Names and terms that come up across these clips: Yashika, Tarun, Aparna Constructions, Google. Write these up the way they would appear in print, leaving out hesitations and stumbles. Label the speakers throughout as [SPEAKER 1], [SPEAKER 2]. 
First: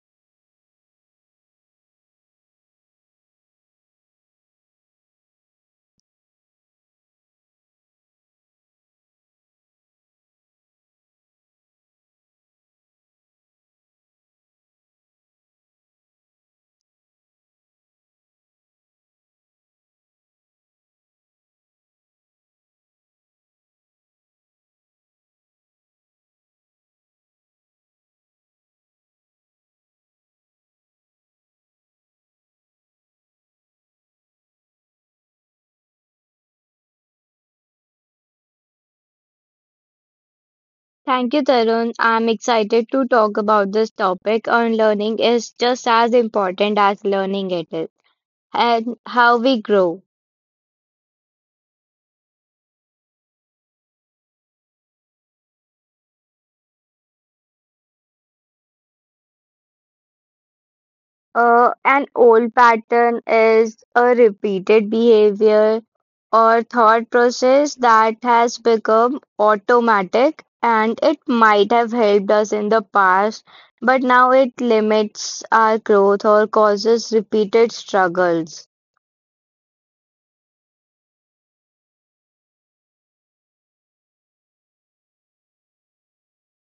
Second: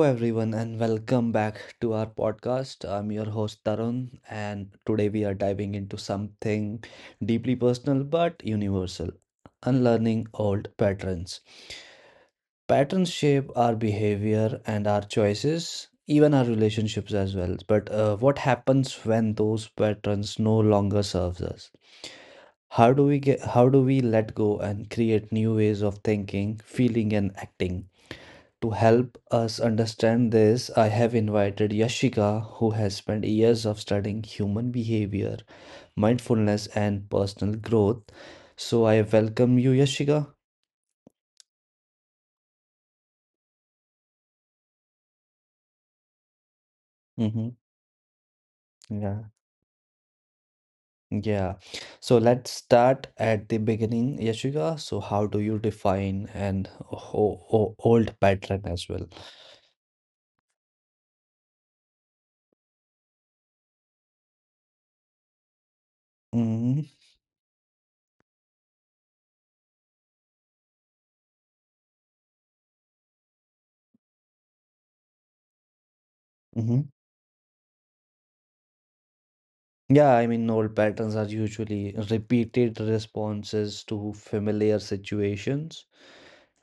[SPEAKER 1] everyone, and welcome back to our podcast. I'm your host Tarun, and today we are diving into something deeply personal but universal, unlearning old patterns. Patterns shape our behavior and our choices, even our relationships as well. But what happens when those patterns no longer serves us? How do we let go and create new ways of thinking, feeling and acting? To help us understand this, I have invited Yashika, who has spent years of studying human behavior, mindfulness, and personal growth. So I welcome you, Yashika.
[SPEAKER 2] Thank you, Tarun. I'm excited to talk about this topic. Unlearning is just as important as
[SPEAKER 1] Hmm.
[SPEAKER 2] learning it is, and
[SPEAKER 1] Yeah,
[SPEAKER 2] how we grow.
[SPEAKER 1] yeah. So let's start at the beginning, Yashika. So how do you define an old pattern as well?
[SPEAKER 2] An old pattern is a repeated behavior or
[SPEAKER 1] Hmm.
[SPEAKER 2] thought process that has become automatic and it might have helped us in the past, but now it limits our growth or
[SPEAKER 1] Hmm.
[SPEAKER 2] causes repeated struggles.
[SPEAKER 1] Yeah, I mean, old patterns are usually repeated responses to familiar situations.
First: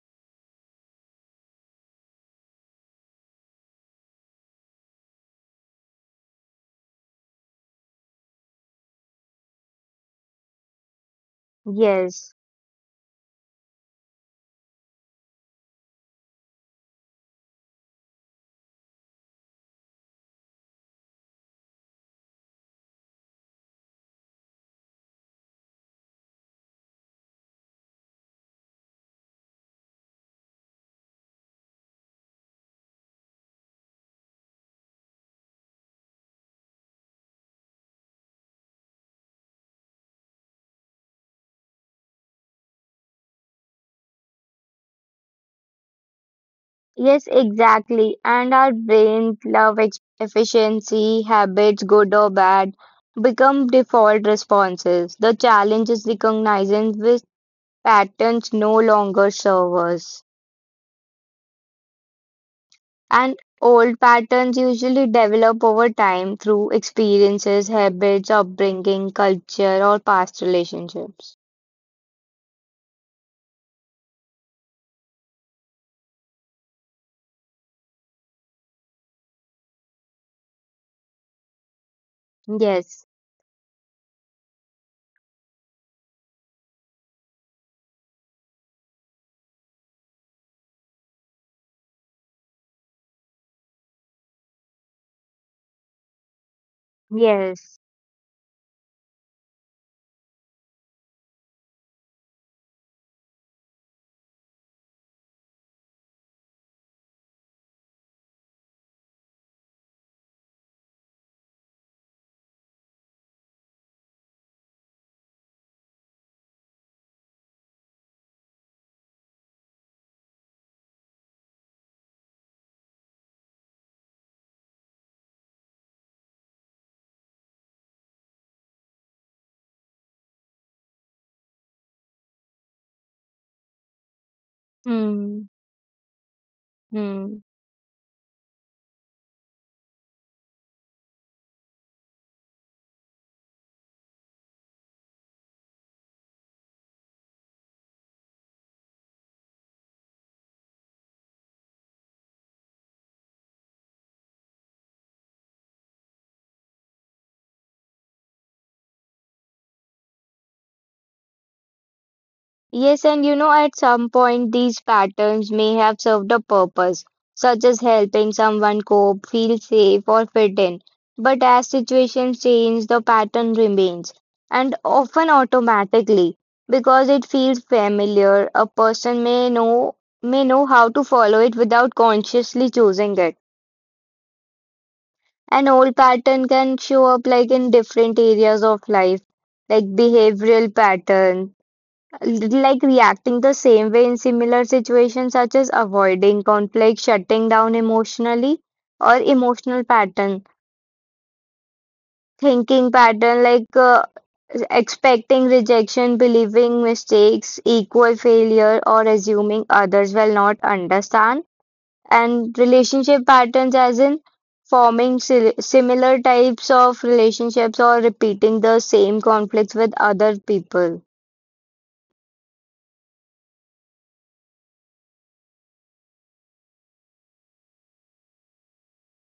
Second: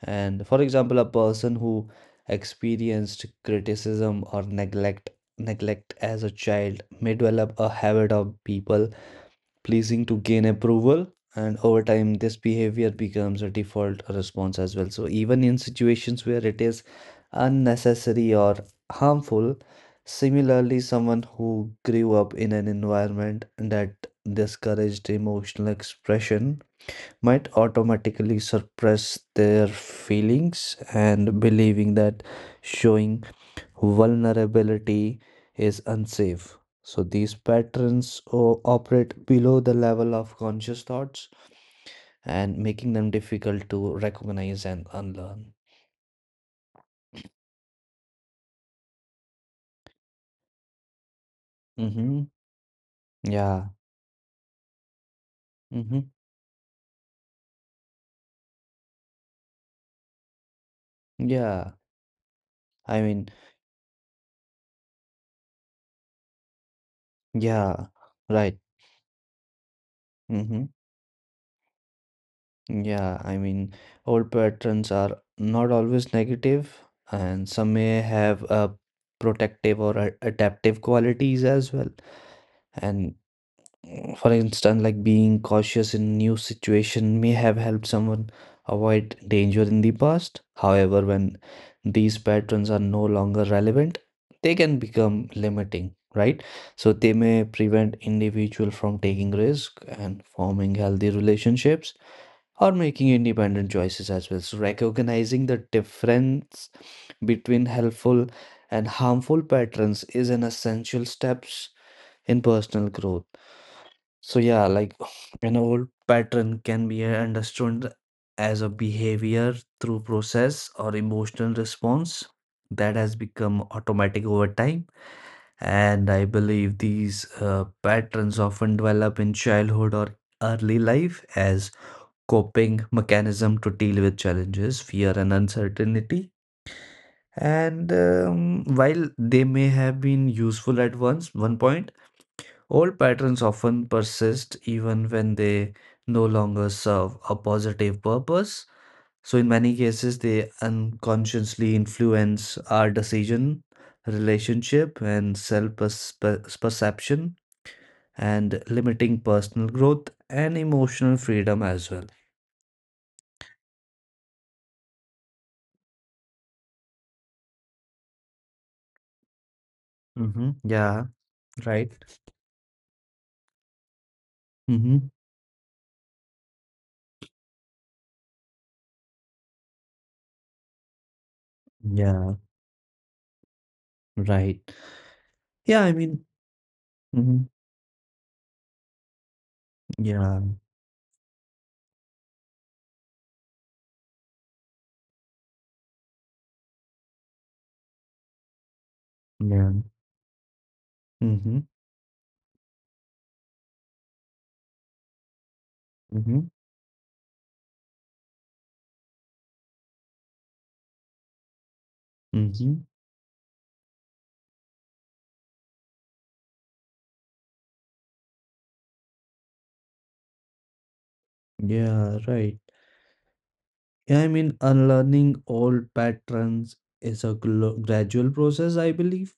[SPEAKER 1] And for example, a person who experienced criticism or neglect as a child may develop a habit of people pleasing to gain approval. And over time,
[SPEAKER 2] Yes.
[SPEAKER 1] this behavior becomes a default response as well. So even in situations where it is unnecessary or harmful, similarly, someone who grew up in an environment that discouraged emotional expression might automatically suppress their feelings and believing that showing vulnerability is unsafe. So these patterns operate below the level of conscious thoughts and making them difficult to recognize and unlearn.
[SPEAKER 2] Yes, exactly. And our brains love efficiency, habits, good
[SPEAKER 1] Mm-hmm.
[SPEAKER 2] or bad, become
[SPEAKER 1] Yeah.
[SPEAKER 2] default responses. The challenge
[SPEAKER 1] Mm-hmm.
[SPEAKER 2] is recognizing which patterns no longer serve us.
[SPEAKER 1] Yeah. I mean,
[SPEAKER 2] And old patterns usually develop over time through experiences,
[SPEAKER 1] yeah.
[SPEAKER 2] habits,
[SPEAKER 1] Right.
[SPEAKER 2] upbringing, culture, or past
[SPEAKER 1] Mm-hmm.
[SPEAKER 2] relationships.
[SPEAKER 1] Yeah, I mean, old patterns are not always negative, and some may have protective or adaptive qualities as well.
[SPEAKER 2] Yes,
[SPEAKER 1] And for instance, like being cautious in new situation may have helped someone avoid danger in the past. However, when these patterns are no longer relevant, they can become limiting, right? So they may
[SPEAKER 2] yes.
[SPEAKER 1] prevent individual from taking risk and forming healthy relationships or making independent choices as well. So, recognizing the difference between helpful and harmful patterns is an essential steps in personal growth. So, yeah, like an old pattern can be understood as a behavior through process or emotional response that has become automatic over time. And I believe these patterns often develop in childhood or early life as coping mechanism to deal with challenges, fear, and
[SPEAKER 2] Hmm.
[SPEAKER 1] uncertainty.
[SPEAKER 2] Hmm.
[SPEAKER 1] And while they may have been useful at once, one point, old patterns often persist even when they no longer serve a positive purpose. So, in many cases, they unconsciously influence our decision, relationship, and self perception, and limiting personal growth and emotional freedom as well.
[SPEAKER 2] Yes, and you know, at some point, these patterns may have served a purpose, such as helping someone cope, feel safe, or
[SPEAKER 1] Mm-hmm.
[SPEAKER 2] fit in.
[SPEAKER 1] Yeah,
[SPEAKER 2] But as
[SPEAKER 1] right.
[SPEAKER 2] situations change, the pattern remains, and
[SPEAKER 1] Mhm.
[SPEAKER 2] often automatically, because it feels familiar, a person may know how to follow it without
[SPEAKER 1] Yeah,
[SPEAKER 2] consciously choosing it.
[SPEAKER 1] right.
[SPEAKER 2] An
[SPEAKER 1] Yeah, I
[SPEAKER 2] old
[SPEAKER 1] mean
[SPEAKER 2] pattern can show up
[SPEAKER 1] mhm.
[SPEAKER 2] like in different areas of life, like
[SPEAKER 1] Yeah,
[SPEAKER 2] behavioral patterns like reacting the same way in similar situations, such as avoiding conflict, shutting down emotionally, or
[SPEAKER 1] yeah.
[SPEAKER 2] emotional pattern,
[SPEAKER 1] Mhm,
[SPEAKER 2] thinking pattern like expecting rejection,
[SPEAKER 1] mhm,
[SPEAKER 2] believing mistakes equal failure, or assuming others will not understand, and
[SPEAKER 1] mhm.
[SPEAKER 2] relationship patterns, as in forming similar types of relationships or repeating the same conflicts with other people.
[SPEAKER 1] Yeah, right. Yeah, I mean, unlearning old patterns is a glo gradual process, I believe,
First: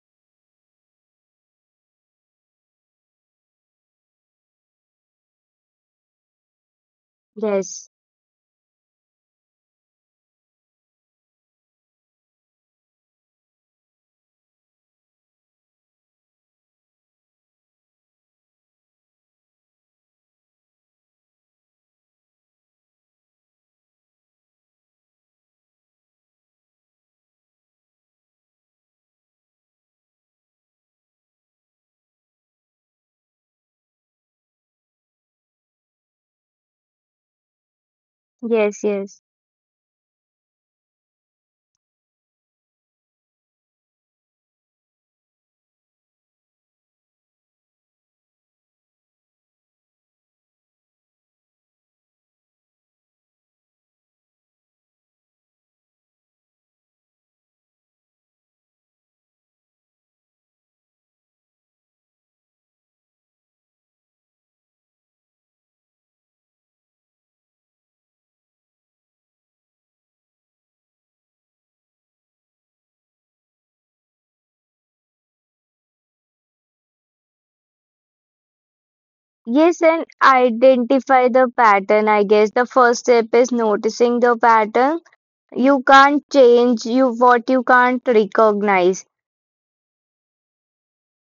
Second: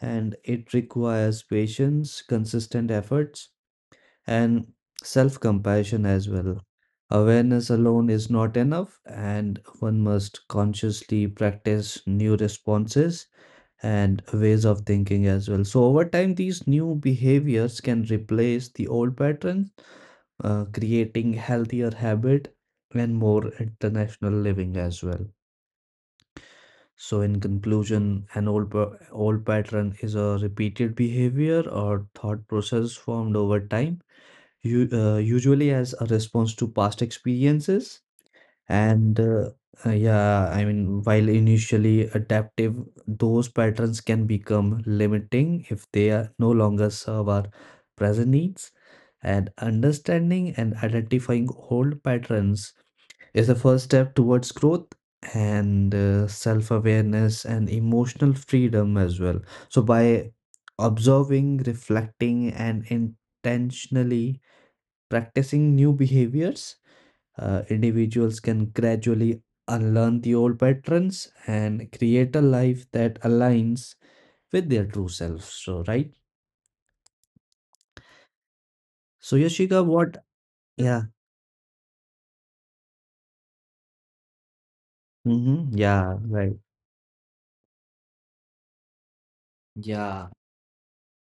[SPEAKER 1] and it requires patience, consistent efforts, and self-compassion as well. Awareness
[SPEAKER 2] Yes,
[SPEAKER 1] alone is not enough, and one must consciously practice new responses and ways of thinking as well. So, over time, these new behaviors can replace the old patterns, creating healthier habit and more international living as well. So, in conclusion, an old pattern is a repeated behavior or thought process formed over time, You usually as a response to past experiences
[SPEAKER 2] yes,
[SPEAKER 1] and
[SPEAKER 2] yes.
[SPEAKER 1] yeah, I mean, while initially adaptive, those patterns can become limiting if they are no longer serve our present needs. And understanding and identifying old patterns is the first step towards growth and self-awareness and emotional freedom as well. So by observing, reflecting, and intentionally practicing new behaviors individuals can gradually unlearn the old patterns and create a life that aligns with their true self. So, right? So,
[SPEAKER 2] Yes,
[SPEAKER 1] Yashika,
[SPEAKER 2] and
[SPEAKER 1] what? Yeah.
[SPEAKER 2] identify the pattern. I guess the first step is noticing the pattern.
[SPEAKER 1] Hmm.
[SPEAKER 2] You
[SPEAKER 1] Yeah.
[SPEAKER 2] can't
[SPEAKER 1] Right.
[SPEAKER 2] change you what you can't recognize,
[SPEAKER 1] Yeah.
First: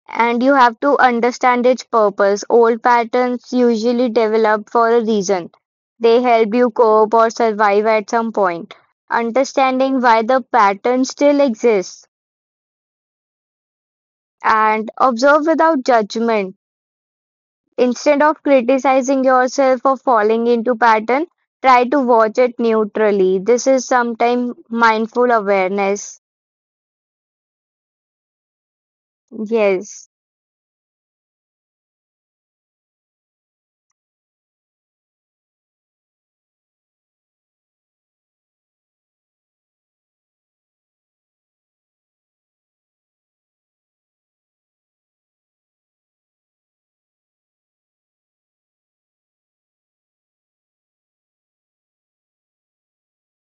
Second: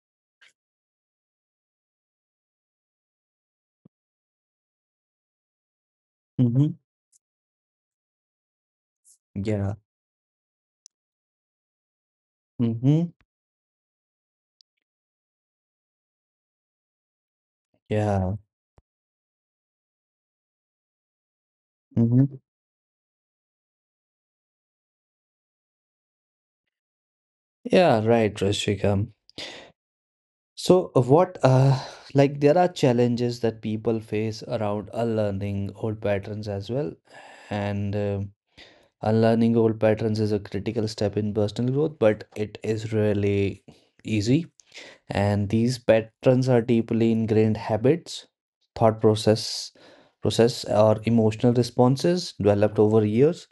[SPEAKER 2] and you have to understand its purpose. Old patterns usually develop for a reason. They help you
[SPEAKER 1] Hmm.
[SPEAKER 2] cope or survive at some point.
[SPEAKER 1] Yeah.
[SPEAKER 2] Understanding why the pattern still exists
[SPEAKER 1] Hmm.
[SPEAKER 2] and observe without judgment. Instead
[SPEAKER 1] Yeah.
[SPEAKER 2] of criticizing yourself for falling into pattern, try to watch
[SPEAKER 1] Hmm.
[SPEAKER 2] it neutrally. This is sometimes mindful awareness.
[SPEAKER 1] Yeah. Right, Yoshika.
[SPEAKER 2] Yes,
[SPEAKER 1] So, what? Like there are challenges that people face around unlearning old patterns as well, and. Unlearning old patterns is a critical step in personal growth, but it is really easy. And these patterns are deeply ingrained habits, thought process, process or emotional responses developed over years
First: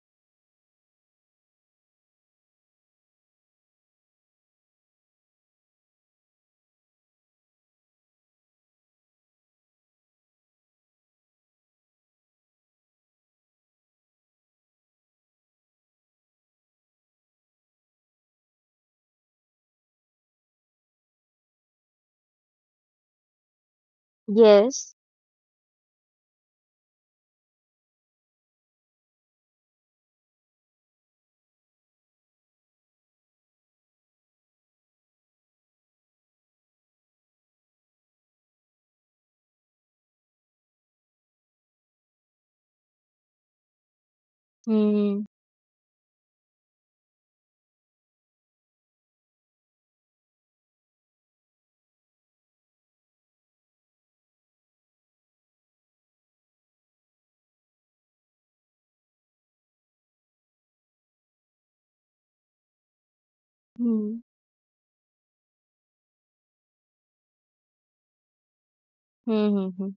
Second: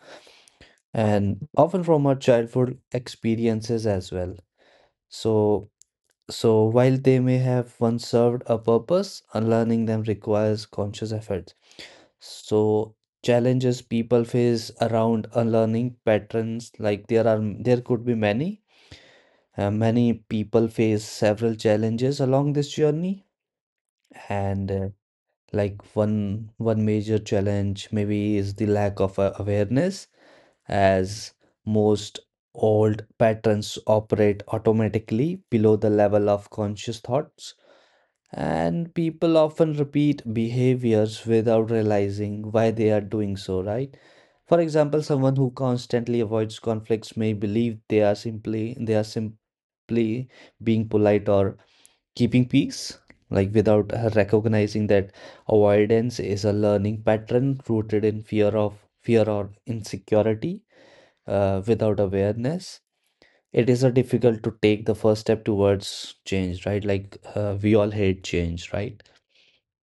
[SPEAKER 1] and often from our childhood experiences as well. So so while they may have once served a purpose, unlearning them requires conscious effort. So challenges people face around unlearning patterns, like there could be many. Many people face several challenges along this journey, and
[SPEAKER 2] yes.
[SPEAKER 1] like one major challenge maybe is the lack of awareness, as most old patterns operate automatically below the level of conscious thoughts. And people often repeat behaviors without realizing why they are doing so, right? For example,
[SPEAKER 2] Hmm.
[SPEAKER 1] someone who constantly avoids conflicts may believe they are simply being polite or keeping peace, like without recognizing that avoidance is a learning pattern rooted in fear or insecurity, without awareness. It is a
[SPEAKER 2] Hmm.
[SPEAKER 1] difficult to take the first step towards change, right? Like we all hate change, right?
[SPEAKER 2] Hmm. Hmm, hmm.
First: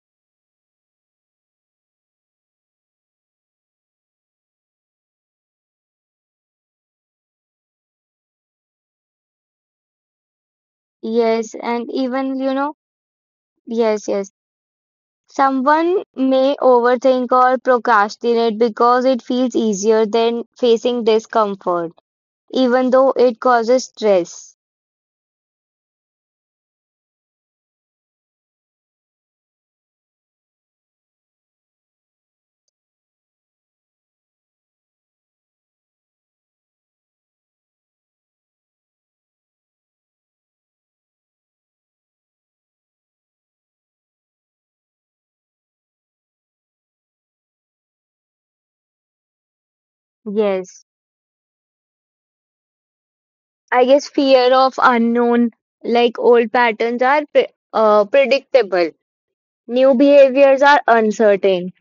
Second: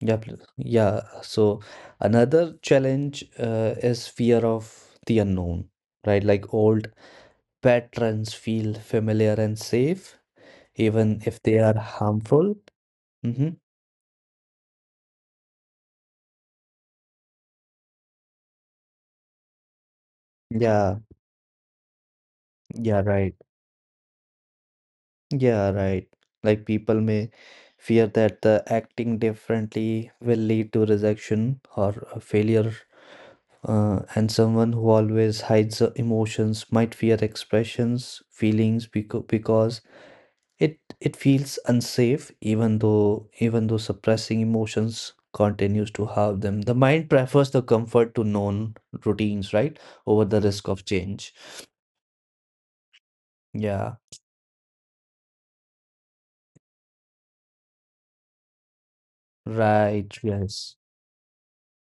[SPEAKER 1] Yeah, please. Yeah. So another challenge is fear of the unknown, right? Like old patterns feel familiar and safe, even if
[SPEAKER 2] Yes,
[SPEAKER 1] they are
[SPEAKER 2] and even, you
[SPEAKER 1] harmful.
[SPEAKER 2] know,
[SPEAKER 1] Mm-hmm.
[SPEAKER 2] yes, yes. Someone may overthink or procrastinate because it feels easier than
[SPEAKER 1] Yeah.
[SPEAKER 2] facing discomfort, even
[SPEAKER 1] Yeah,
[SPEAKER 2] though
[SPEAKER 1] right.
[SPEAKER 2] it causes stress.
[SPEAKER 1] Yeah, right. Like people may fear that the acting differently will lead to rejection or a failure. And someone who always hides the emotions might fear expressions, feelings, because it feels unsafe even though suppressing emotions continues to have them. The mind prefers the comfort to known routines, right? Over the risk of
[SPEAKER 2] Yes.
[SPEAKER 1] change.
[SPEAKER 2] I
[SPEAKER 1] Yeah.
[SPEAKER 2] guess fear of unknown, like old patterns are predictable. New
[SPEAKER 1] Right.
[SPEAKER 2] behaviors
[SPEAKER 1] Yes.
[SPEAKER 2] are uncertain.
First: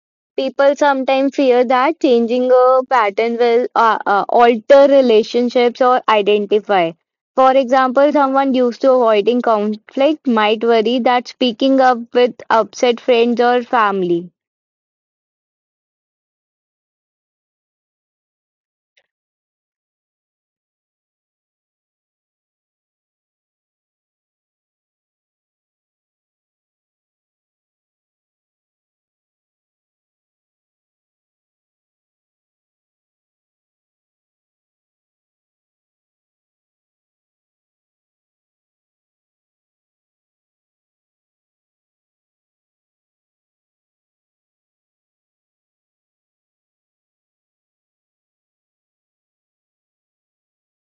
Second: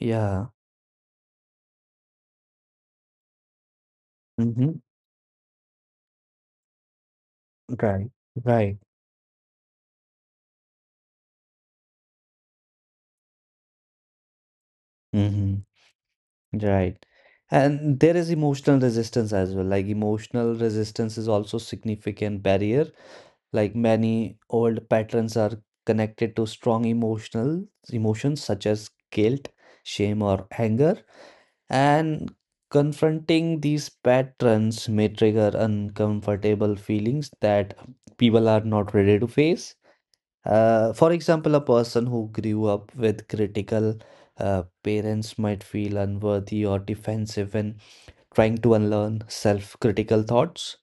[SPEAKER 1] Yeah.
[SPEAKER 2] People sometimes fear that changing a pattern will
[SPEAKER 1] Mm-hmm.
[SPEAKER 2] alter relationships or identify. For
[SPEAKER 1] Right.
[SPEAKER 2] example, someone
[SPEAKER 1] Right.
[SPEAKER 2] used to avoiding conflict might worry that speaking up with upset friends or family.
[SPEAKER 1] Mm-hmm. Right. And there is emotional resistance as well. Like emotional resistance is also significant barrier. Like many old patterns are connected to strong emotional emotions such as guilt, shame, or anger, and confronting these patterns may trigger uncomfortable feelings that people are not ready to face. For example, a person who grew up with critical parents might feel unworthy or defensive when trying to unlearn self critical thoughts,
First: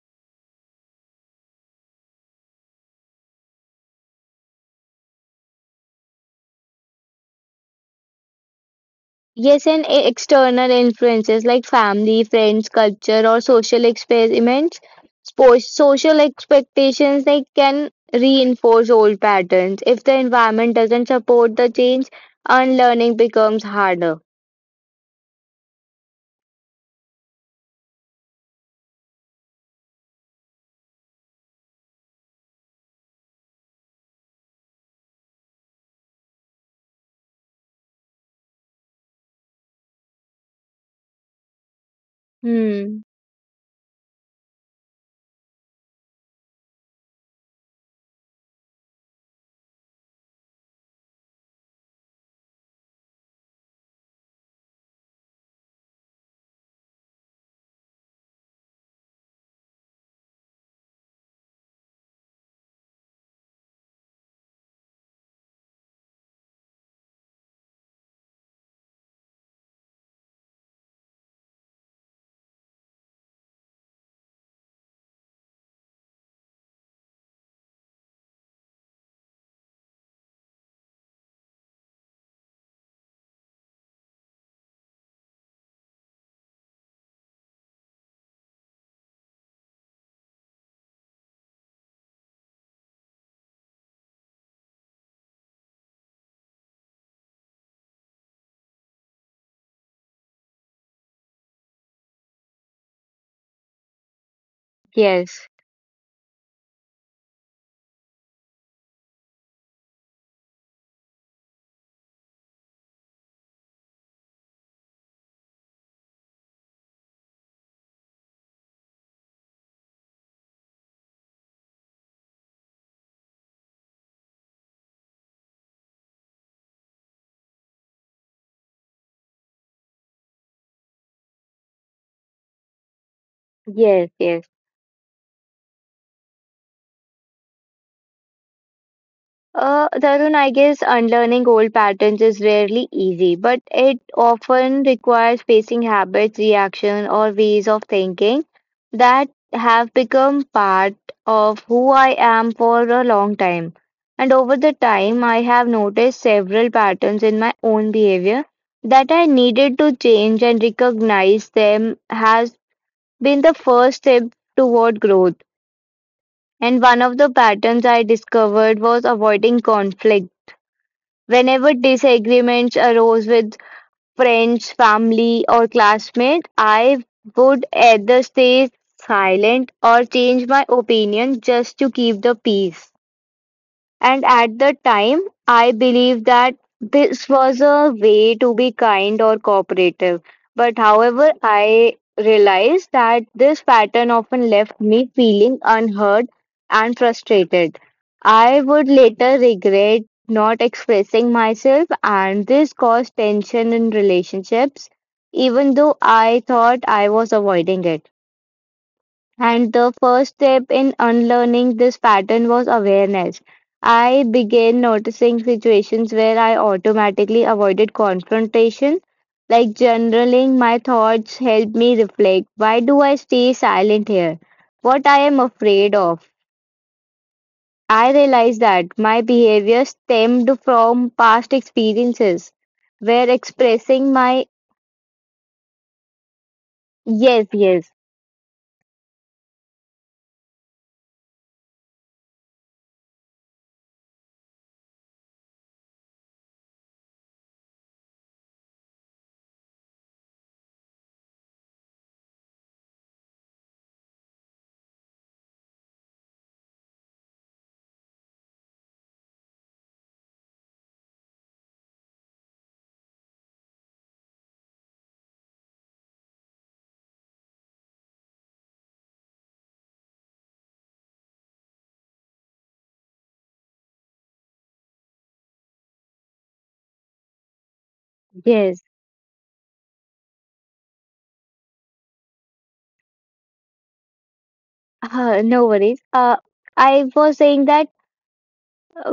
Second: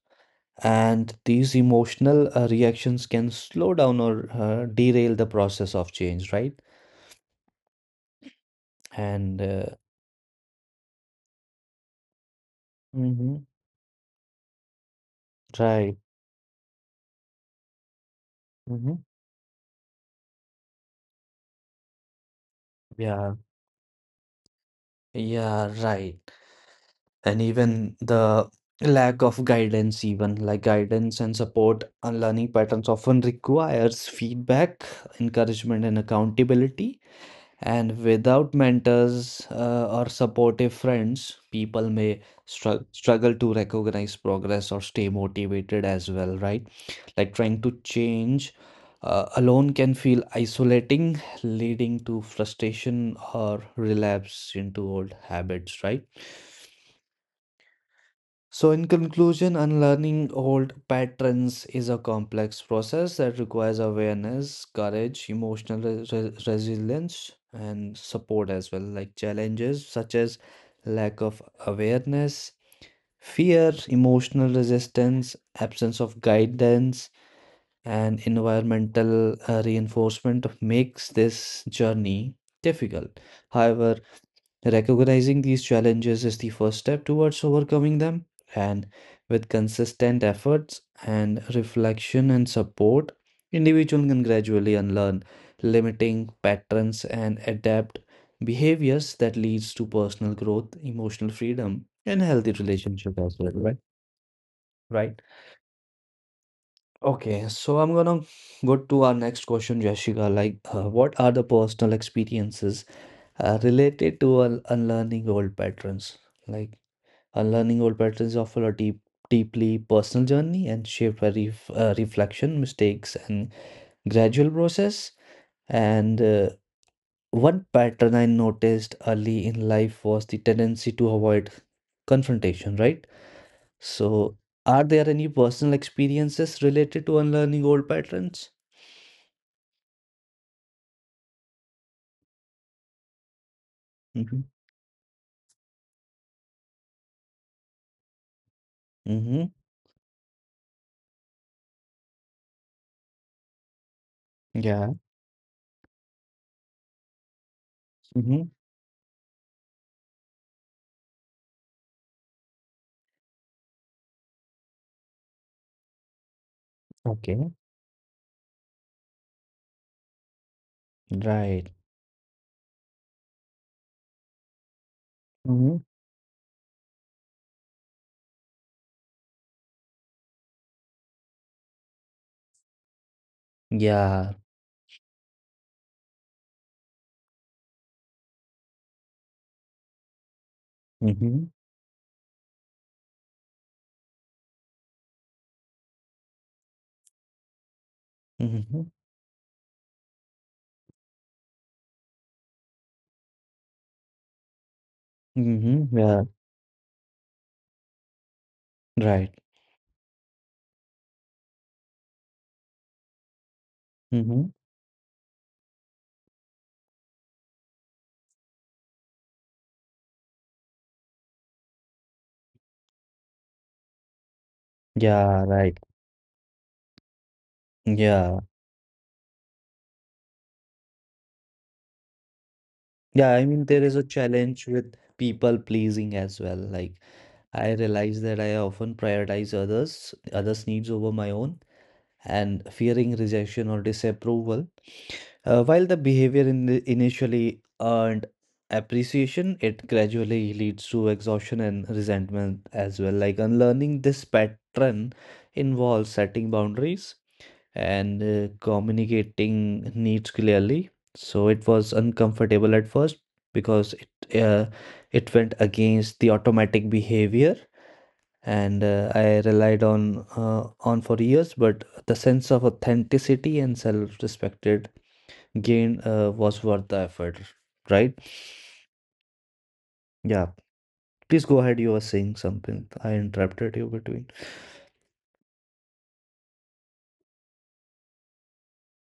[SPEAKER 1] and these emotional reactions can slow down or derail the process of change, right? And
[SPEAKER 2] Yes, and external influences like family, friends, culture,
[SPEAKER 1] hmm,
[SPEAKER 2] or social experiments, sports,
[SPEAKER 1] right.
[SPEAKER 2] social expectations, they can reinforce
[SPEAKER 1] Hmm.
[SPEAKER 2] old patterns. If the environment doesn't support the change, unlearning
[SPEAKER 1] Yeah,
[SPEAKER 2] becomes harder.
[SPEAKER 1] yeah, right. And even the lack of guidance, even like guidance and support on learning patterns often requires feedback, encouragement and accountability. And without mentors or supportive friends, people may
[SPEAKER 2] Hmm.
[SPEAKER 1] struggle to recognize progress or stay motivated as well, right? Like trying to change alone can feel isolating, leading to frustration or relapse into old habits, right? So, in conclusion, unlearning old patterns is a complex process that requires awareness, courage, emotional resilience, and support as well. Like challenges such as lack of awareness, fear, emotional resistance, absence of guidance, and environmental reinforcement makes this journey difficult. However, recognizing these challenges is the first step towards overcoming them, and with consistent efforts and reflection and support, individuals can gradually unlearn limiting patterns and adapt behaviors that leads to personal growth, emotional freedom, and healthy relationship as well, right? Right.
[SPEAKER 2] Yes.
[SPEAKER 1] Okay, so I'm gonna go to our next question, Jessica. Like, what are the personal experiences related to unlearning old patterns? Like, unlearning old patterns offer a deep, deeply personal journey and shaped by reflection, mistakes, and gradual process. And one pattern I noticed early in life was the tendency to avoid confrontation, right?
[SPEAKER 2] Yes.
[SPEAKER 1] So,
[SPEAKER 2] Yes.
[SPEAKER 1] are there any personal experiences related to unlearning old patterns?
[SPEAKER 2] Tarun, I guess unlearning old patterns is rarely easy, but it
[SPEAKER 1] Mhm.
[SPEAKER 2] often requires facing habits, reaction, or ways of thinking that
[SPEAKER 1] Mhm.
[SPEAKER 2] have become part of who I am for a long time. And over the
[SPEAKER 1] Yeah.
[SPEAKER 2] time, I have noticed several patterns in my own behavior
[SPEAKER 1] Mhm.
[SPEAKER 2] that I needed to change and recognize them has been the first step toward growth. And one of the
[SPEAKER 1] Okay.
[SPEAKER 2] patterns I discovered was avoiding conflict.
[SPEAKER 1] Right.
[SPEAKER 2] Whenever disagreements arose with friends, family, or
[SPEAKER 1] Mhm.
[SPEAKER 2] classmates, I would either stay silent or change my opinion just to keep the peace. And
[SPEAKER 1] Yeah.
[SPEAKER 2] at the time, I believed that this was a way to be kind or cooperative. But however,
[SPEAKER 1] Mhm.
[SPEAKER 2] I realized that this pattern often left me feeling unheard and frustrated. I would
[SPEAKER 1] Mhm.
[SPEAKER 2] later regret not expressing myself, and this caused tension in relationships, even
[SPEAKER 1] Mhm.
[SPEAKER 2] though
[SPEAKER 1] Yeah.
[SPEAKER 2] I thought I was avoiding it.
[SPEAKER 1] Right.
[SPEAKER 2] And the first step in unlearning this pattern was awareness. I
[SPEAKER 1] Mhm.
[SPEAKER 2] began noticing situations where I automatically avoided confrontation, like journaling my thoughts helped me reflect. Why do I stay silent here? What I am
[SPEAKER 1] Yeah. Right.
[SPEAKER 2] afraid of? I
[SPEAKER 1] Yeah.
[SPEAKER 2] realized that my behavior stemmed from past experiences where
[SPEAKER 1] Yeah. I mean, there is a
[SPEAKER 2] expressing my
[SPEAKER 1] challenge with people pleasing as well. Like,
[SPEAKER 2] yes,
[SPEAKER 1] I
[SPEAKER 2] yes,
[SPEAKER 1] realize that I often prioritize others, others' needs over my own, and fearing rejection or disapproval. While the behavior in initially earned appreciation, it gradually leads to exhaustion and resentment as well. Like unlearning this pattern involves setting boundaries and communicating needs clearly. So it was uncomfortable at first because it uh, it went against the automatic behavior and I relied on for years. But the sense of authenticity and self-respect gain was worth the effort, right?
[SPEAKER 2] yes,
[SPEAKER 1] Yeah. Please go ahead. You were saying something. I interrupted you between.
[SPEAKER 2] no worries. I was saying that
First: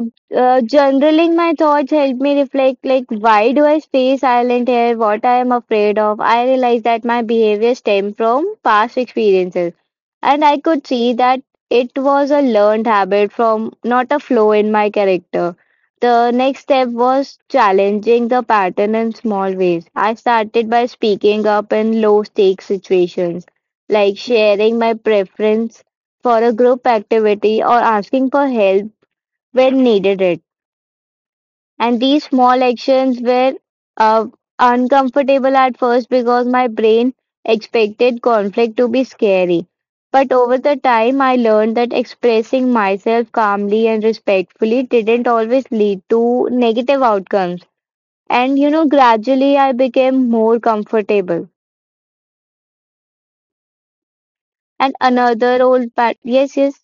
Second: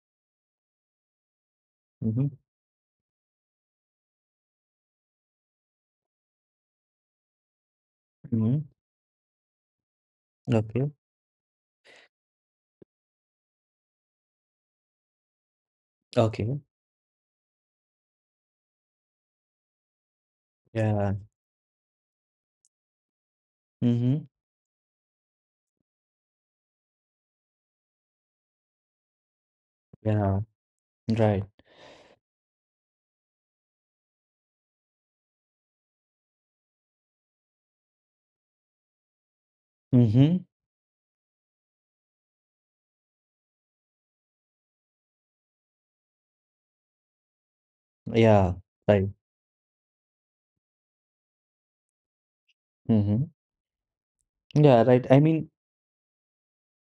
[SPEAKER 2] journaling my thoughts helped
[SPEAKER 1] Mm-hmm.
[SPEAKER 2] me reflect, like, why do I stay silent here, what I am afraid of? I realized that my behavior stemmed from
[SPEAKER 1] Mm-hmm.
[SPEAKER 2] past experiences and I could
[SPEAKER 1] Okay.
[SPEAKER 2] see that it was a learned habit from not a flaw in my character. The
[SPEAKER 1] Okay.
[SPEAKER 2] next step was challenging the pattern in small ways. I started by
[SPEAKER 1] Yeah.
[SPEAKER 2] speaking up in low stakes situations, like
[SPEAKER 1] Mm-hmm.
[SPEAKER 2] sharing my preference for a group activity or asking for help when needed
[SPEAKER 1] Yeah.
[SPEAKER 2] it.
[SPEAKER 1] Right.
[SPEAKER 2] And these small actions were uh, uncomfortable at first because my brain expected conflict to be scary. But
[SPEAKER 1] Mm-hmm.
[SPEAKER 2] over the time, I learned that expressing myself calmly and respectfully didn't always lead to negative outcomes.
[SPEAKER 1] Yeah.
[SPEAKER 2] And you know,
[SPEAKER 1] Right.
[SPEAKER 2] gradually I became more comfortable.
[SPEAKER 1] Mm-hmm. Yeah.
[SPEAKER 2] And
[SPEAKER 1] Right. I mean,
[SPEAKER 2] another old pat. Yes, yes.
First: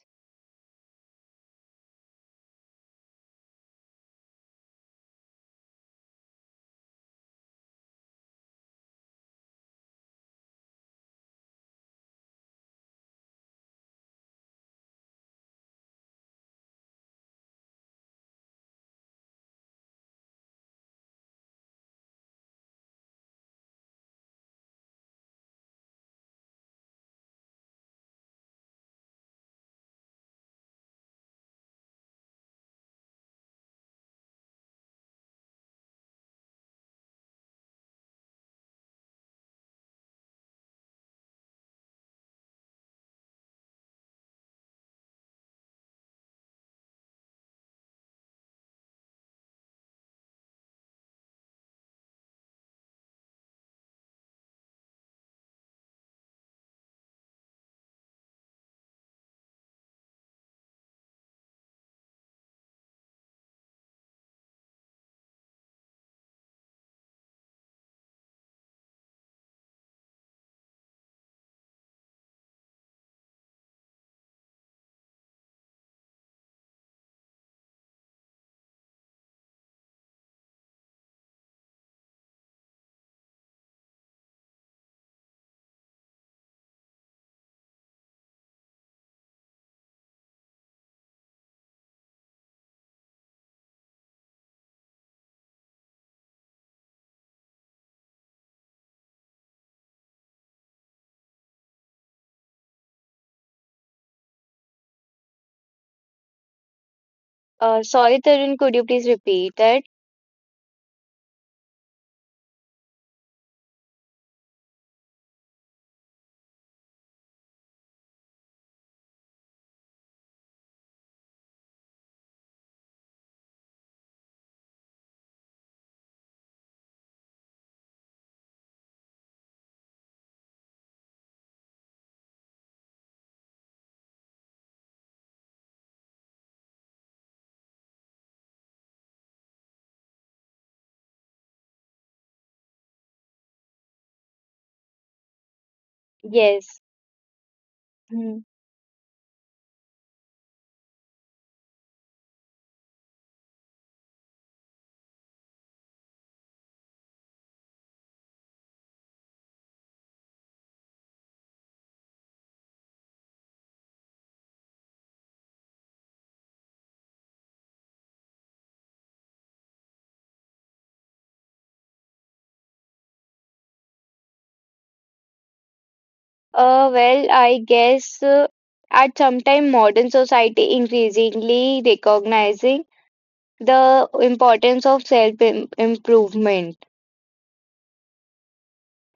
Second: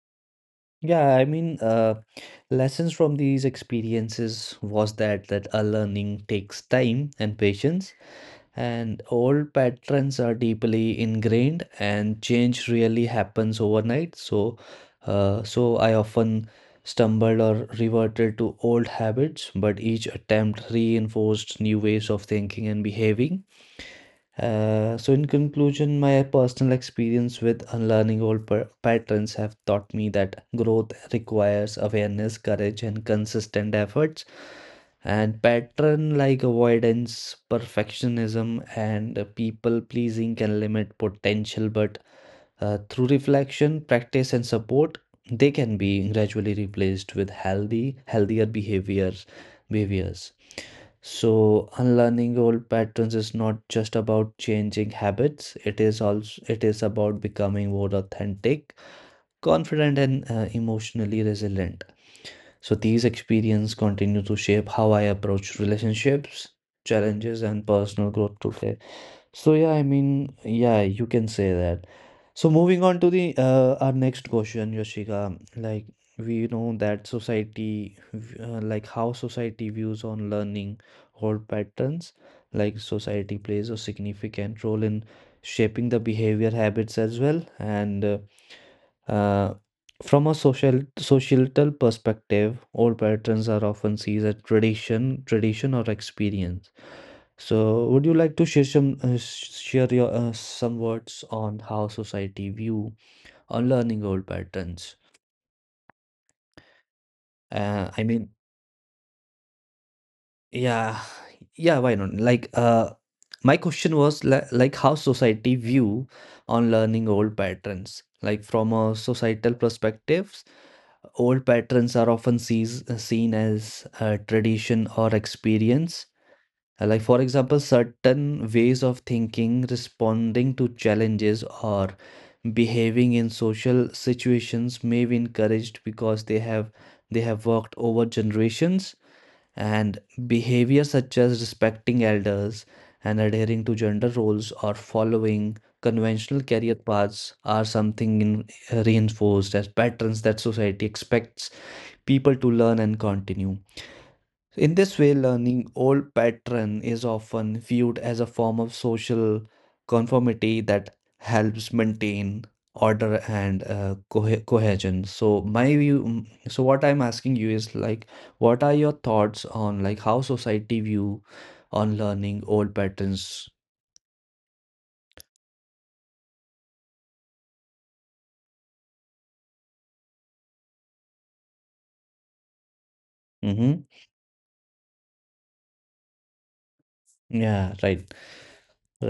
[SPEAKER 1] yeah. I mean, lessons from these experiences was that a learning takes time and patience. And old patterns are deeply ingrained, and change really happens overnight. So, so I often stumbled or reverted to old habits, but each attempt reinforced new ways of thinking and behaving. So, in conclusion, my personal experience with unlearning old patterns have taught me that growth requires awareness, courage, and consistent efforts. And pattern like avoidance, perfectionism, and people pleasing can limit potential, but through reflection, practice, and support, they can be gradually replaced with healthier behaviors. Behaviors. So unlearning old patterns is not just about changing habits. It is also it is about becoming more authentic, confident, and emotionally resilient. So these experiences continue to shape how I approach relationships, challenges, and personal growth today. So yeah, I mean, yeah, you can say that. So moving on to the our next question, Yoshika, like we know that society, like how society views on learning hold patterns, like society plays a significant role in shaping the behavior habits as well, and uh, from a social societal perspective, old patterns are often seen as tradition or experience. So, would you like to share some share your some words on how society view on learning old patterns?
[SPEAKER 2] Uh,
[SPEAKER 1] Uh, I
[SPEAKER 2] sorry,
[SPEAKER 1] mean,
[SPEAKER 2] Tarun, could you please repeat that.
[SPEAKER 1] yeah, yeah, why not? My question was like how society view on learning old patterns, like from a societal perspective, old patterns are often seen as a tradition or experience. Like, for example, certain ways of thinking, responding to challenges, or behaving in social situations may be encouraged because they have worked over generations and behavior such as respecting elders and adhering to gender roles or following conventional career
[SPEAKER 2] Yes.
[SPEAKER 1] paths are something in, reinforced as patterns that society expects people to learn and continue. In this way, learning old pattern is often viewed as a form of social conformity that helps maintain order and cohesion. So my view, so what I'm asking you is like, what are your thoughts on like how society view on learning old patterns?
[SPEAKER 2] Well, I guess at some time modern society increasingly recognizing
[SPEAKER 1] Mm-hmm.
[SPEAKER 2] the importance of self-improvement.
[SPEAKER 1] Yeah, right,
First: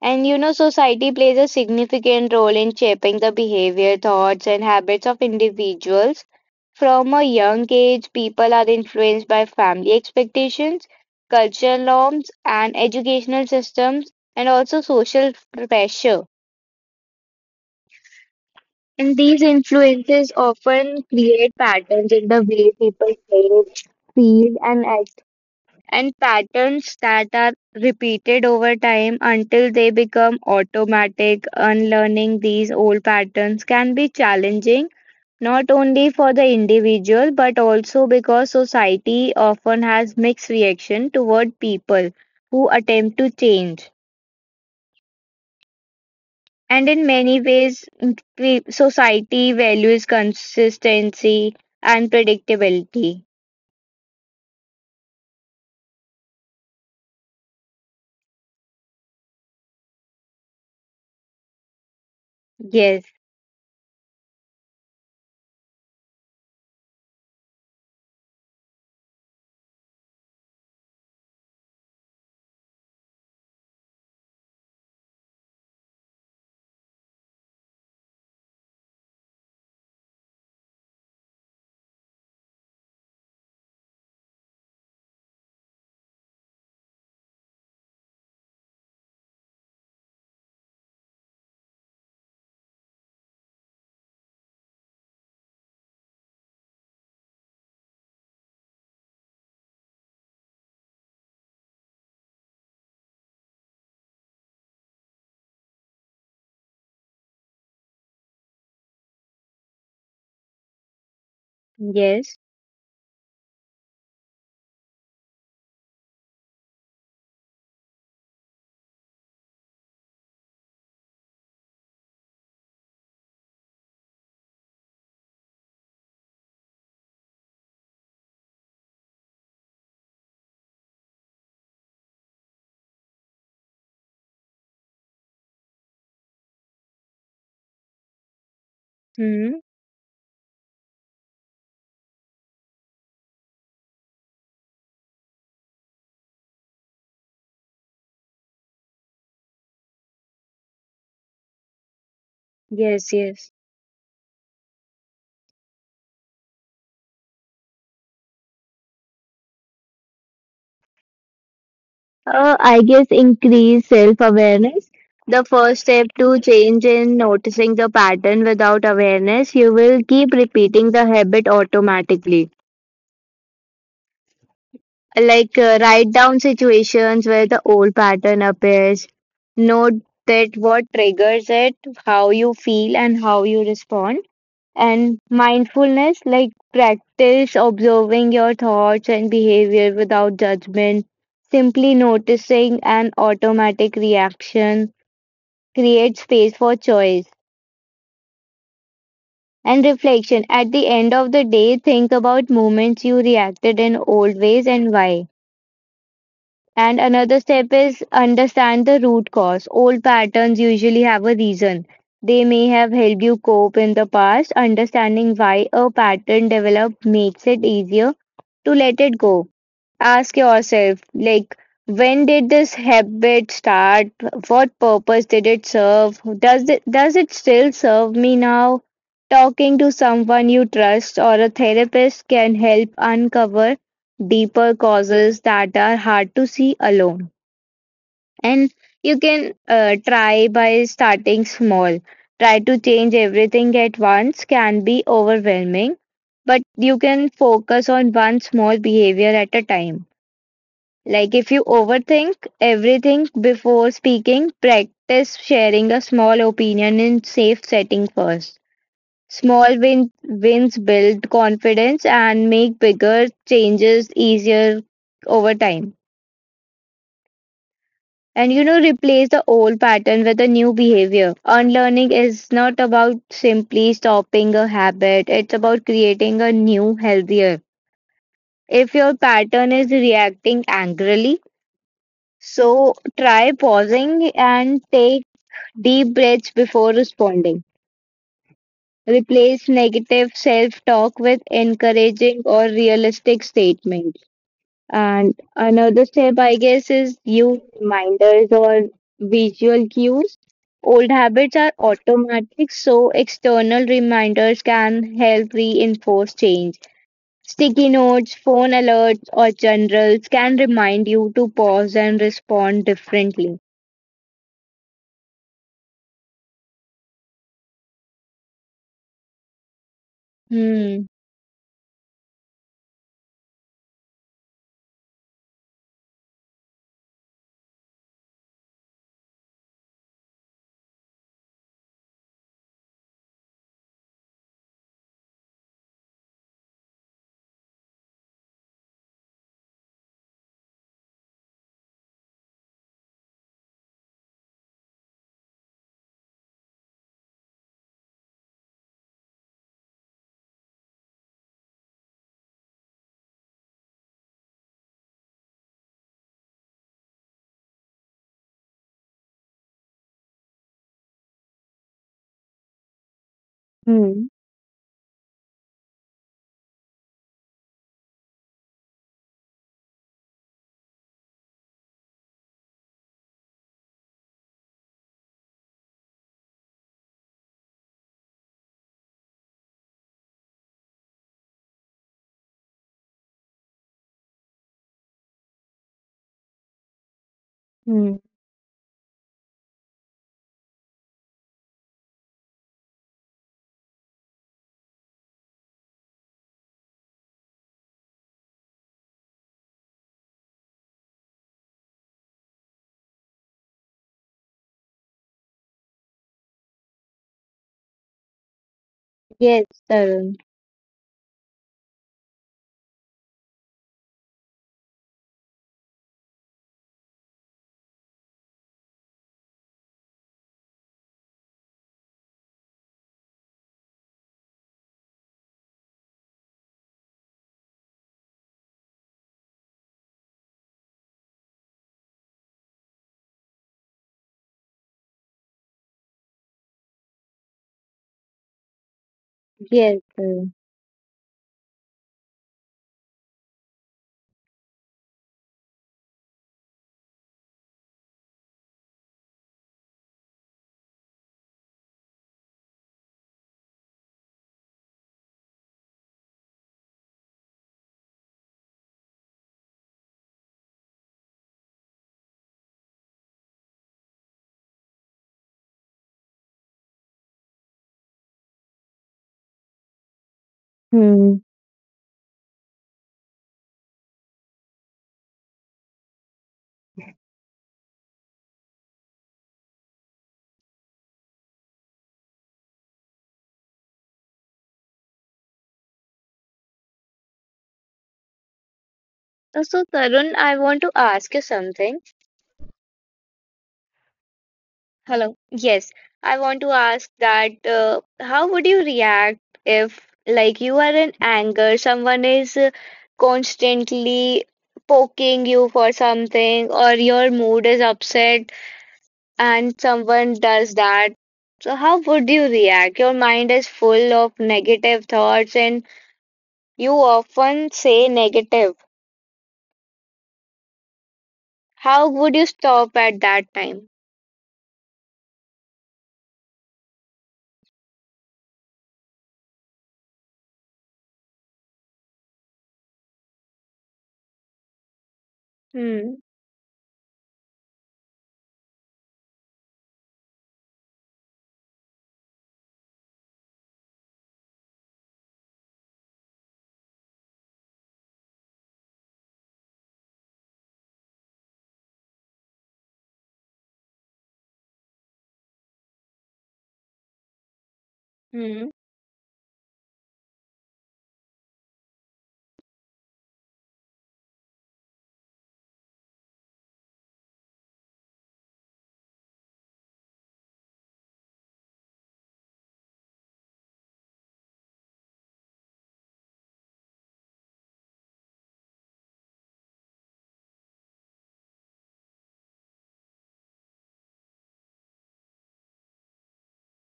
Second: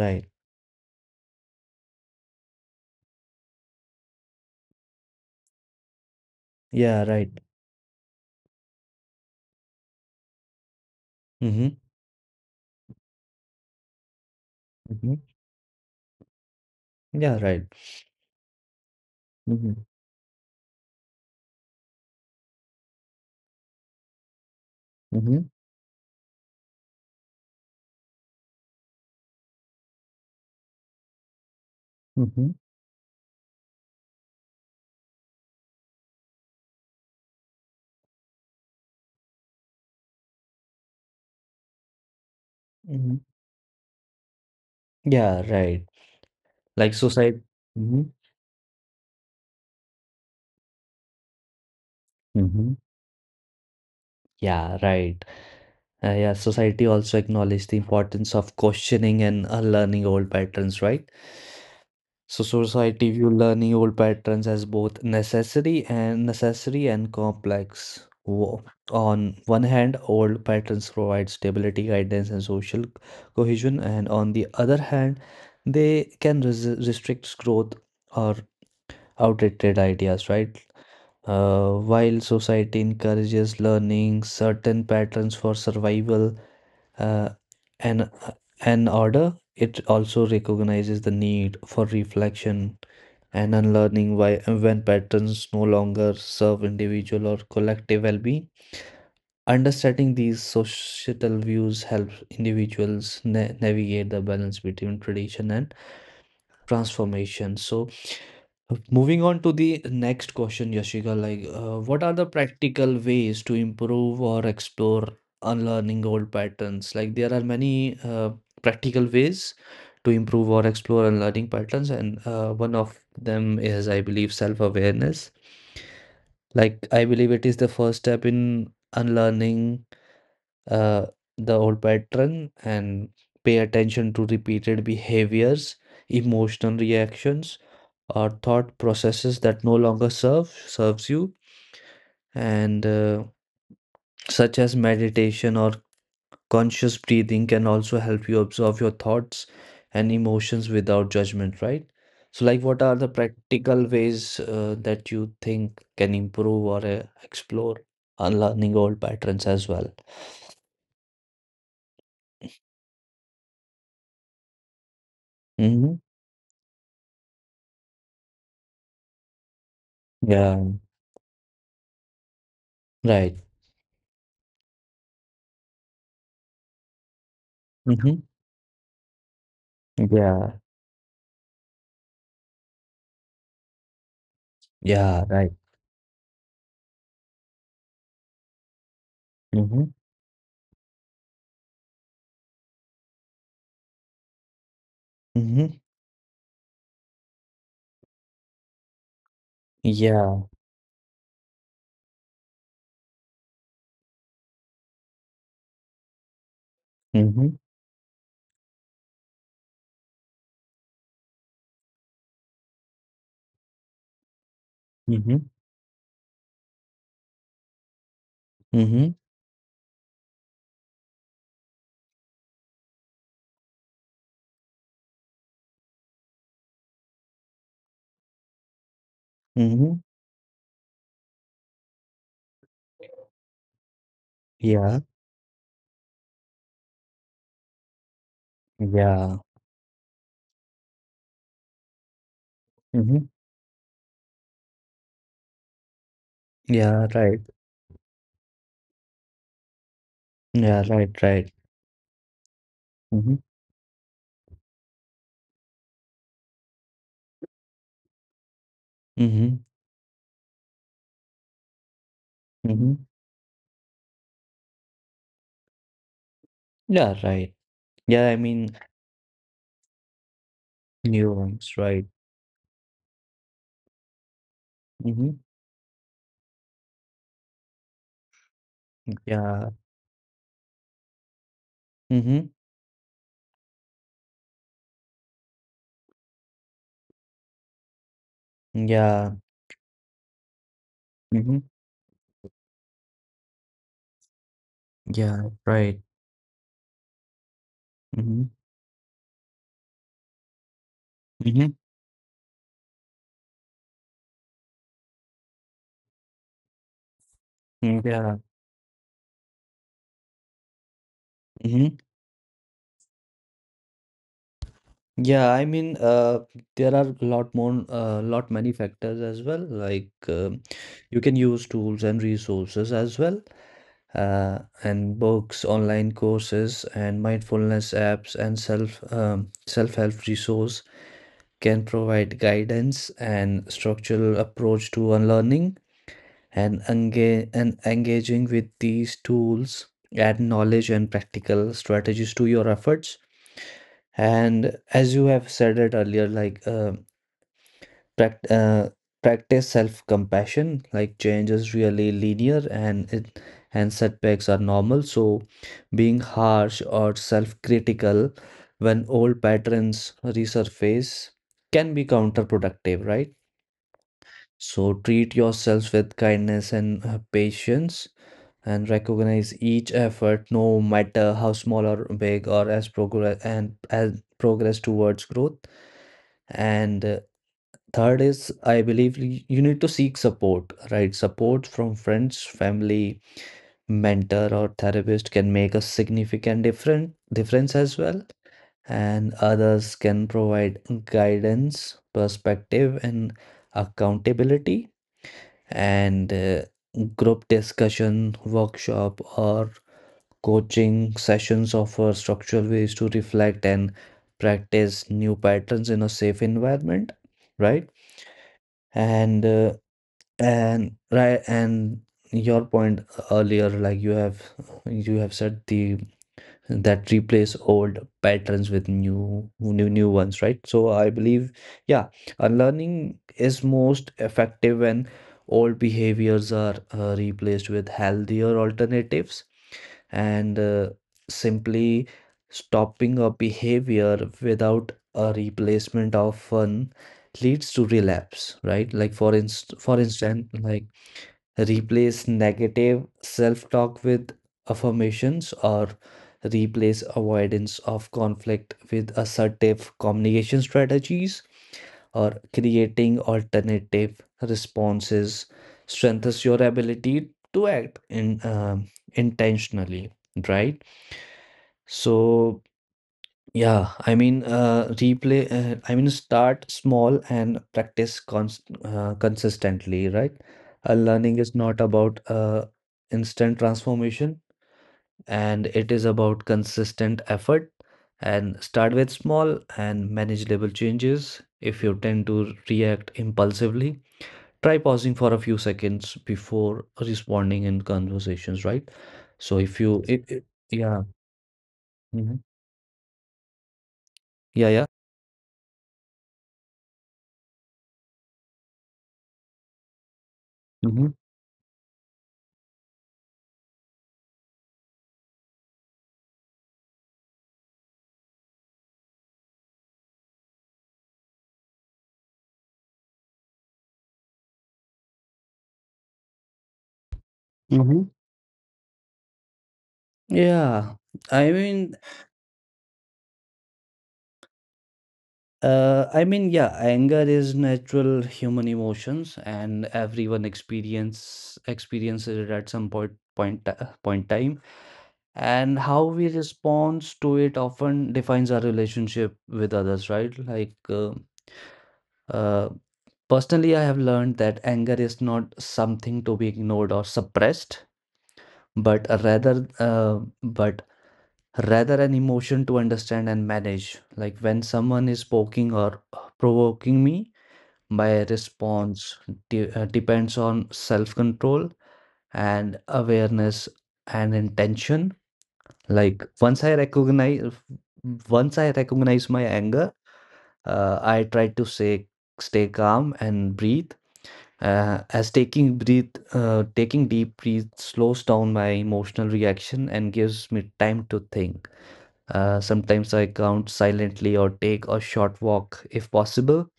[SPEAKER 2] And you know, society plays a significant role in shaping the behavior, thoughts, and habits of individuals.
[SPEAKER 1] Yeah,
[SPEAKER 2] From a
[SPEAKER 1] right.
[SPEAKER 2] young age, people are influenced by family expectations, cultural
[SPEAKER 1] Mm-hmm.
[SPEAKER 2] norms, and educational systems, and also
[SPEAKER 1] Mm-hmm.
[SPEAKER 2] social pressure.
[SPEAKER 1] Yeah, right.
[SPEAKER 2] And these
[SPEAKER 1] Mm-hmm.
[SPEAKER 2] influences often create patterns in the way people think, feel, and act,
[SPEAKER 1] Mm-hmm.
[SPEAKER 2] and patterns that are repeated over time until they become automatic. Unlearning
[SPEAKER 1] Mm-hmm.
[SPEAKER 2] these old patterns can be challenging, not only for the individual, but also because society often has mixed reaction toward people who attempt
[SPEAKER 1] Mm-hmm.
[SPEAKER 2] to change.
[SPEAKER 1] Yeah, right.
[SPEAKER 2] And
[SPEAKER 1] Like
[SPEAKER 2] in many
[SPEAKER 1] society.
[SPEAKER 2] ways,
[SPEAKER 1] Mhm,
[SPEAKER 2] society values consistency and
[SPEAKER 1] mhm.
[SPEAKER 2] predictability.
[SPEAKER 1] Yeah, right. Yeah, society also acknowledge the importance of questioning and unlearning old patterns, right? So
[SPEAKER 2] Yes,
[SPEAKER 1] society view learning old patterns as both necessary and complex. On one hand, old patterns provide stability, guidance, and social cohesion, and on the other hand, they can restrict growth or outdated ideas, right? While society encourages learning certain patterns for survival uh, and, and order, it also recognizes the need for reflection and unlearning why, when patterns no longer serve individual or collective well-being. Understanding these societal views helps individuals navigate the balance between tradition and transformation. So, moving on to the next question, Yashika, what are the
[SPEAKER 2] yes,
[SPEAKER 1] practical ways to improve or explore unlearning old patterns? Like there are many practical ways to improve or explore unlearning patterns, and one of them is, I believe, self-awareness. Like I believe it is the first step in unlearning uh, the old pattern and pay attention to repeated behaviors, emotional reactions or thought processes
[SPEAKER 2] hmm,
[SPEAKER 1] that no longer serves you and such as meditation or conscious breathing can also help you observe your thoughts and emotions without judgment, right? So like what are
[SPEAKER 2] yes,
[SPEAKER 1] the
[SPEAKER 2] yes.
[SPEAKER 1] practical ways that you think can improve or explore unlearning old patterns as well?
[SPEAKER 2] I guess increase self awareness. The first
[SPEAKER 1] Hmm.
[SPEAKER 2] step to change in noticing the pattern without awareness, you will keep
[SPEAKER 1] Yeah,
[SPEAKER 2] repeating the habit automatically.
[SPEAKER 1] right.
[SPEAKER 2] Write down situations where the old
[SPEAKER 1] Hmm.
[SPEAKER 2] pattern appears, note that
[SPEAKER 1] Yeah.
[SPEAKER 2] what triggers it, how you feel, and how you respond. And
[SPEAKER 1] Yeah, right.
[SPEAKER 2] mindfulness, like practice observing your thoughts and behavior
[SPEAKER 1] Hmm.
[SPEAKER 2] without judgment, simply noticing an automatic reaction,
[SPEAKER 1] Hmm.
[SPEAKER 2] create space for choice and reflection.
[SPEAKER 1] Yeah.
[SPEAKER 2] At the end of the day, think about moments you reacted in old ways and why. And another
[SPEAKER 1] Hmm.
[SPEAKER 2] step is understand the root cause. Old patterns usually have a reason. They may have helped you cope in the past. Understanding
[SPEAKER 1] Hmm.
[SPEAKER 2] why a pattern developed makes it easier to let it
[SPEAKER 1] Hmm.
[SPEAKER 2] go. Ask yourself, like, when did this habit start? What purpose did it serve? Does it still serve me now? Talking to
[SPEAKER 1] Hmm.
[SPEAKER 2] someone you trust or a therapist can help uncover deeper
[SPEAKER 1] Yeah.
[SPEAKER 2] causes that are hard to see alone, and you
[SPEAKER 1] Yeah.
[SPEAKER 2] can try by starting small. Try to change
[SPEAKER 1] Mhm.
[SPEAKER 2] everything at once can be overwhelming, but you
[SPEAKER 1] Yeah,
[SPEAKER 2] can
[SPEAKER 1] right.
[SPEAKER 2] focus on one small behavior at a time,
[SPEAKER 1] Yeah, right,
[SPEAKER 2] like if
[SPEAKER 1] right.
[SPEAKER 2] you overthink everything
[SPEAKER 1] Mhm.
[SPEAKER 2] before speaking, practice sharing a small opinion in safe setting first.
[SPEAKER 1] Mhm.
[SPEAKER 2] Small wins build confidence and make
[SPEAKER 1] Mhm.
[SPEAKER 2] bigger changes easier over time.
[SPEAKER 1] Yeah, right. Yeah, I
[SPEAKER 2] And you know,
[SPEAKER 1] mean
[SPEAKER 2] replace the old pattern with a new behavior.
[SPEAKER 1] new ones,
[SPEAKER 2] Unlearning
[SPEAKER 1] right.
[SPEAKER 2] is not about simply stopping a habit,
[SPEAKER 1] Mhm.
[SPEAKER 2] it's about creating a new healthier. If your pattern
[SPEAKER 1] Yeah.
[SPEAKER 2] is reacting angrily,
[SPEAKER 1] Mhm.
[SPEAKER 2] so try pausing and take deep breaths before responding.
[SPEAKER 1] Yeah.
[SPEAKER 2] Replace negative self talk with
[SPEAKER 1] Mhm.
[SPEAKER 2] encouraging or realistic statements. And
[SPEAKER 1] Yeah,
[SPEAKER 2] another
[SPEAKER 1] right.
[SPEAKER 2] step, I guess, is use reminders
[SPEAKER 1] Mhm.
[SPEAKER 2] or visual cues. Old habits are
[SPEAKER 1] Mhm.
[SPEAKER 2] automatic, so external reminders can help reinforce change. Sticky
[SPEAKER 1] Mm,
[SPEAKER 2] notes,
[SPEAKER 1] yeah.
[SPEAKER 2] phone alerts, or generals can remind you to pause
[SPEAKER 1] Mhm.
[SPEAKER 2] and respond differently.
[SPEAKER 1] Yeah. There are a lot more lot many factors as well, like
[SPEAKER 2] Hmm.
[SPEAKER 1] you can use tools and resources as well, and books, online courses, and mindfulness apps and self-help resource can provide guidance and structural approach to unlearning and engaging with these tools add knowledge and practical strategies to your efforts, and as you have said it earlier, like prac- uh, practice self-compassion, like change is really linear and it and setbacks are normal, so being harsh or self-critical when old patterns resurface can be counterproductive, right?
[SPEAKER 2] Hmm.
[SPEAKER 1] So treat yourself with kindness and patience and recognize each effort no matter how small or big or as progress and as progress towards growth, and third is, I believe you need to seek support, right? Support from friends, family, mentor, or therapist can make a significant different difference as
[SPEAKER 2] Hmm.
[SPEAKER 1] well. And others can provide guidance, perspective, and accountability. And group discussion, workshop, or coaching sessions offer structural ways to reflect and practice new patterns in a safe environment, right? And
[SPEAKER 2] Yes,
[SPEAKER 1] uh,
[SPEAKER 2] Tarun.
[SPEAKER 1] and right, and your point earlier, like you have said the that replace old patterns with new ones, right? So I believe, yeah, unlearning is most effective when old behaviors are replaced with healthier alternatives, and simply stopping a behavior without a replacement of fun leads to relapse, right? Like for inst
[SPEAKER 2] Yes,
[SPEAKER 1] for
[SPEAKER 2] Tarun.
[SPEAKER 1] instance, like replace negative self talk with affirmations or replace avoidance of conflict with assertive communication strategies or creating alternative responses strengthens your ability to act in intentionally, right? So start small and practice consistently, right?
[SPEAKER 2] Hmm.
[SPEAKER 1] Learning is not about instant transformation, and it is about consistent effort. And start with small and manageable changes. If you tend to react impulsively, try pausing for a few seconds before responding in conversations, right?
[SPEAKER 2] Uh,
[SPEAKER 1] So
[SPEAKER 2] So,
[SPEAKER 1] if you,
[SPEAKER 2] Tarun,
[SPEAKER 1] it-
[SPEAKER 2] I want to
[SPEAKER 1] yeah.
[SPEAKER 2] ask you something.
[SPEAKER 1] Hmm. Yeah, yeah.
[SPEAKER 2] Hello. Yes, I want to ask that how would you react if, like, you are in
[SPEAKER 1] Hmm.
[SPEAKER 2] anger, someone is constantly poking you for something, or your mood is upset and someone does that? So, how would you react? Your mind is full of negative thoughts and you often say
[SPEAKER 1] Hmm.
[SPEAKER 2] negative.
[SPEAKER 1] Yeah, I mean,
[SPEAKER 2] How would you stop at that time?
[SPEAKER 1] yeah, anger is natural human emotions, and everyone experiences it at some point time. And how
[SPEAKER 2] Hmm.
[SPEAKER 1] we respond to it often defines our relationship with others, right? Uh, personally, I have learned that anger is not something to be ignored or suppressed, but rather an emotion to understand and manage. Like when someone is poking or provoking me, my
[SPEAKER 2] Hmm.
[SPEAKER 1] response depends on self control and awareness and intention. Like once I recognize my anger, I try to say, stay calm and breathe. Taking deep breath slows down my emotional reaction and gives me time to think. Sometimes I count silently or take a short walk if possible.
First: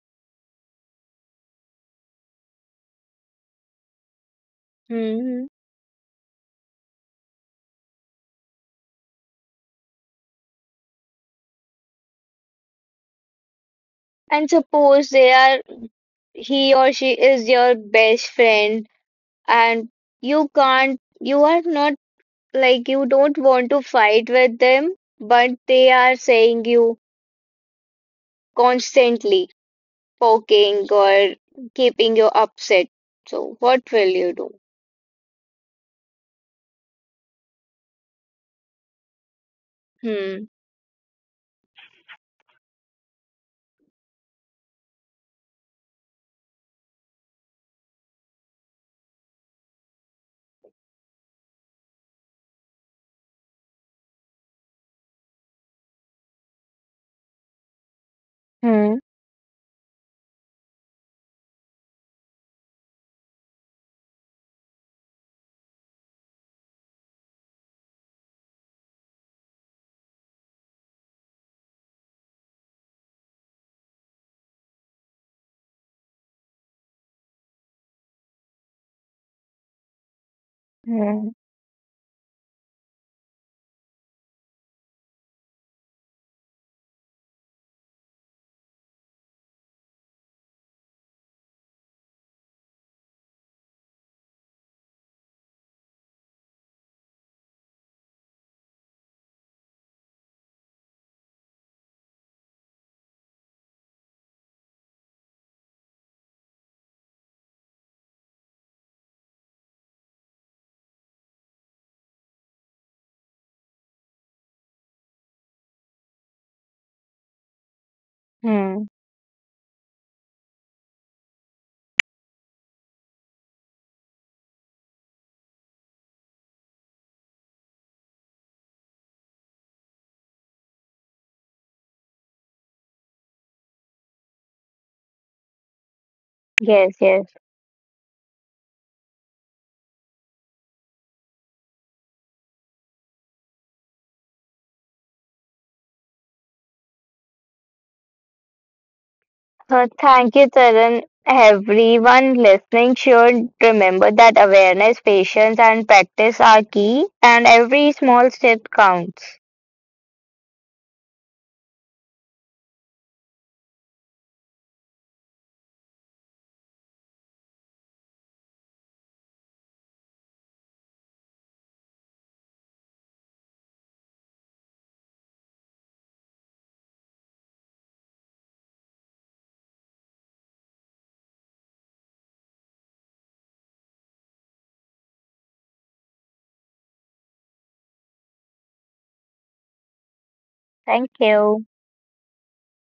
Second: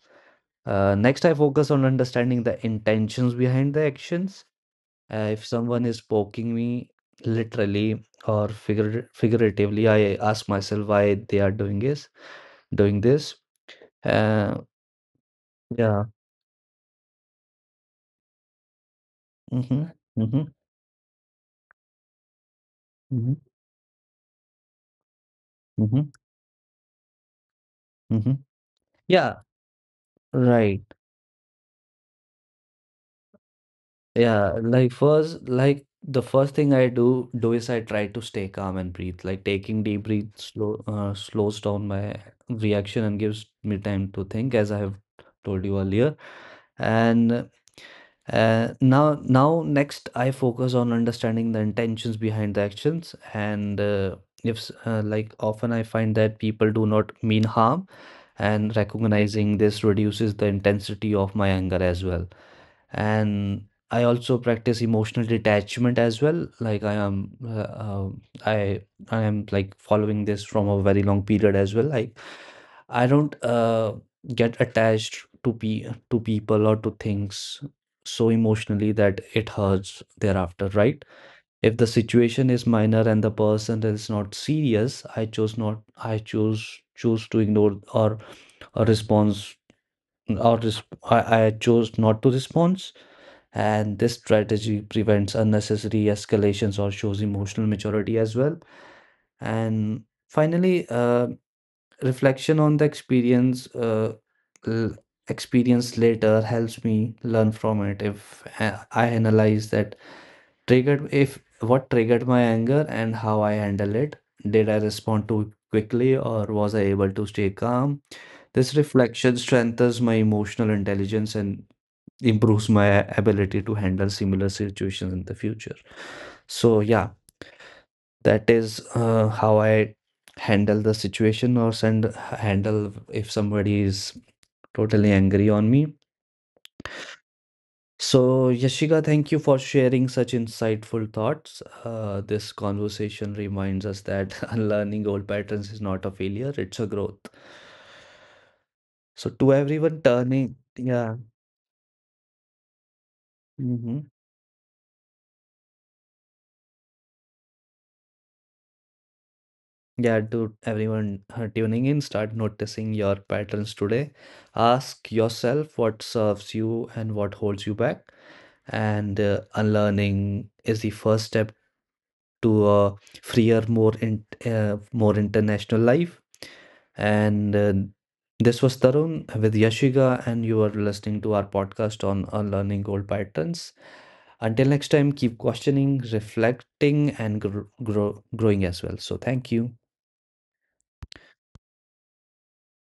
[SPEAKER 1] Next, I focus on understanding the intentions behind the actions. If
[SPEAKER 2] Hmm.
[SPEAKER 1] someone is poking me literally or figuratively, I ask myself why they are doing this. Doing this.
[SPEAKER 2] And
[SPEAKER 1] Uh,
[SPEAKER 2] suppose they are
[SPEAKER 1] yeah.
[SPEAKER 2] he or she is your best friend
[SPEAKER 1] Mm-hmm,
[SPEAKER 2] and
[SPEAKER 1] mm-hmm,
[SPEAKER 2] you are not like you
[SPEAKER 1] mm-hmm,
[SPEAKER 2] don't want to fight with them, but they
[SPEAKER 1] mm-hmm,
[SPEAKER 2] are saying you
[SPEAKER 1] mm-hmm. Yeah.
[SPEAKER 2] constantly
[SPEAKER 1] Right.
[SPEAKER 2] poking or keeping you upset, so what will you do?
[SPEAKER 1] Yeah, like first, like the first thing I do do is I try to stay calm and breathe. Like taking deep breath
[SPEAKER 2] Hmm.
[SPEAKER 1] slows down my reaction and gives me time to think, as I have told you earlier. And now next, I focus on understanding the intentions behind the actions. And if like often I find that people do not mean harm, and
[SPEAKER 2] Hmm.
[SPEAKER 1] recognizing this reduces the intensity of my anger as well, and I also practice emotional detachment as well. Like I I am like following this from a very long period as well. Like I don't get attached to pe to people or to things so emotionally that it hurts thereafter, right?
[SPEAKER 2] Hmm.
[SPEAKER 1] If the situation is minor and the person is not serious, I choose not. I choose to ignore or a response or I chose not to respond, and this strategy prevents unnecessary escalations or shows emotional maturity as well. And finally, reflection on the l- experience later helps me learn from it. If I analyze that triggered, if what triggered my anger and how I handle it, did I respond too quickly or was I able to stay calm? This
[SPEAKER 2] Hmm.
[SPEAKER 1] reflection strengthens my emotional intelligence and improves my ability to handle similar situations in the future. So yeah, that is how I handle the situation or send handle if somebody is totally angry on me.
[SPEAKER 2] Yes. Yes.
[SPEAKER 1] So Yashika, thank you for sharing such insightful thoughts. This conversation reminds us that unlearning old patterns is not a failure; it's a growth. So to
[SPEAKER 2] Uh,
[SPEAKER 1] everyone
[SPEAKER 2] thank you,
[SPEAKER 1] turning,
[SPEAKER 2] Taran.
[SPEAKER 1] yeah.
[SPEAKER 2] Everyone listening should
[SPEAKER 1] Mhm.
[SPEAKER 2] remember that awareness, patience, and practice are key, and every small step counts.
[SPEAKER 1] Yeah, to everyone tuning in, start noticing your patterns today. Ask yourself what serves you and what holds you back. And unlearning is the first step to a freer, more international life. And this was Tarun with Yashika, and you are listening to our podcast on unlearning old patterns. Until next time, keep questioning, reflecting, and growing as well. So, thank you.
[SPEAKER 2] Thank you.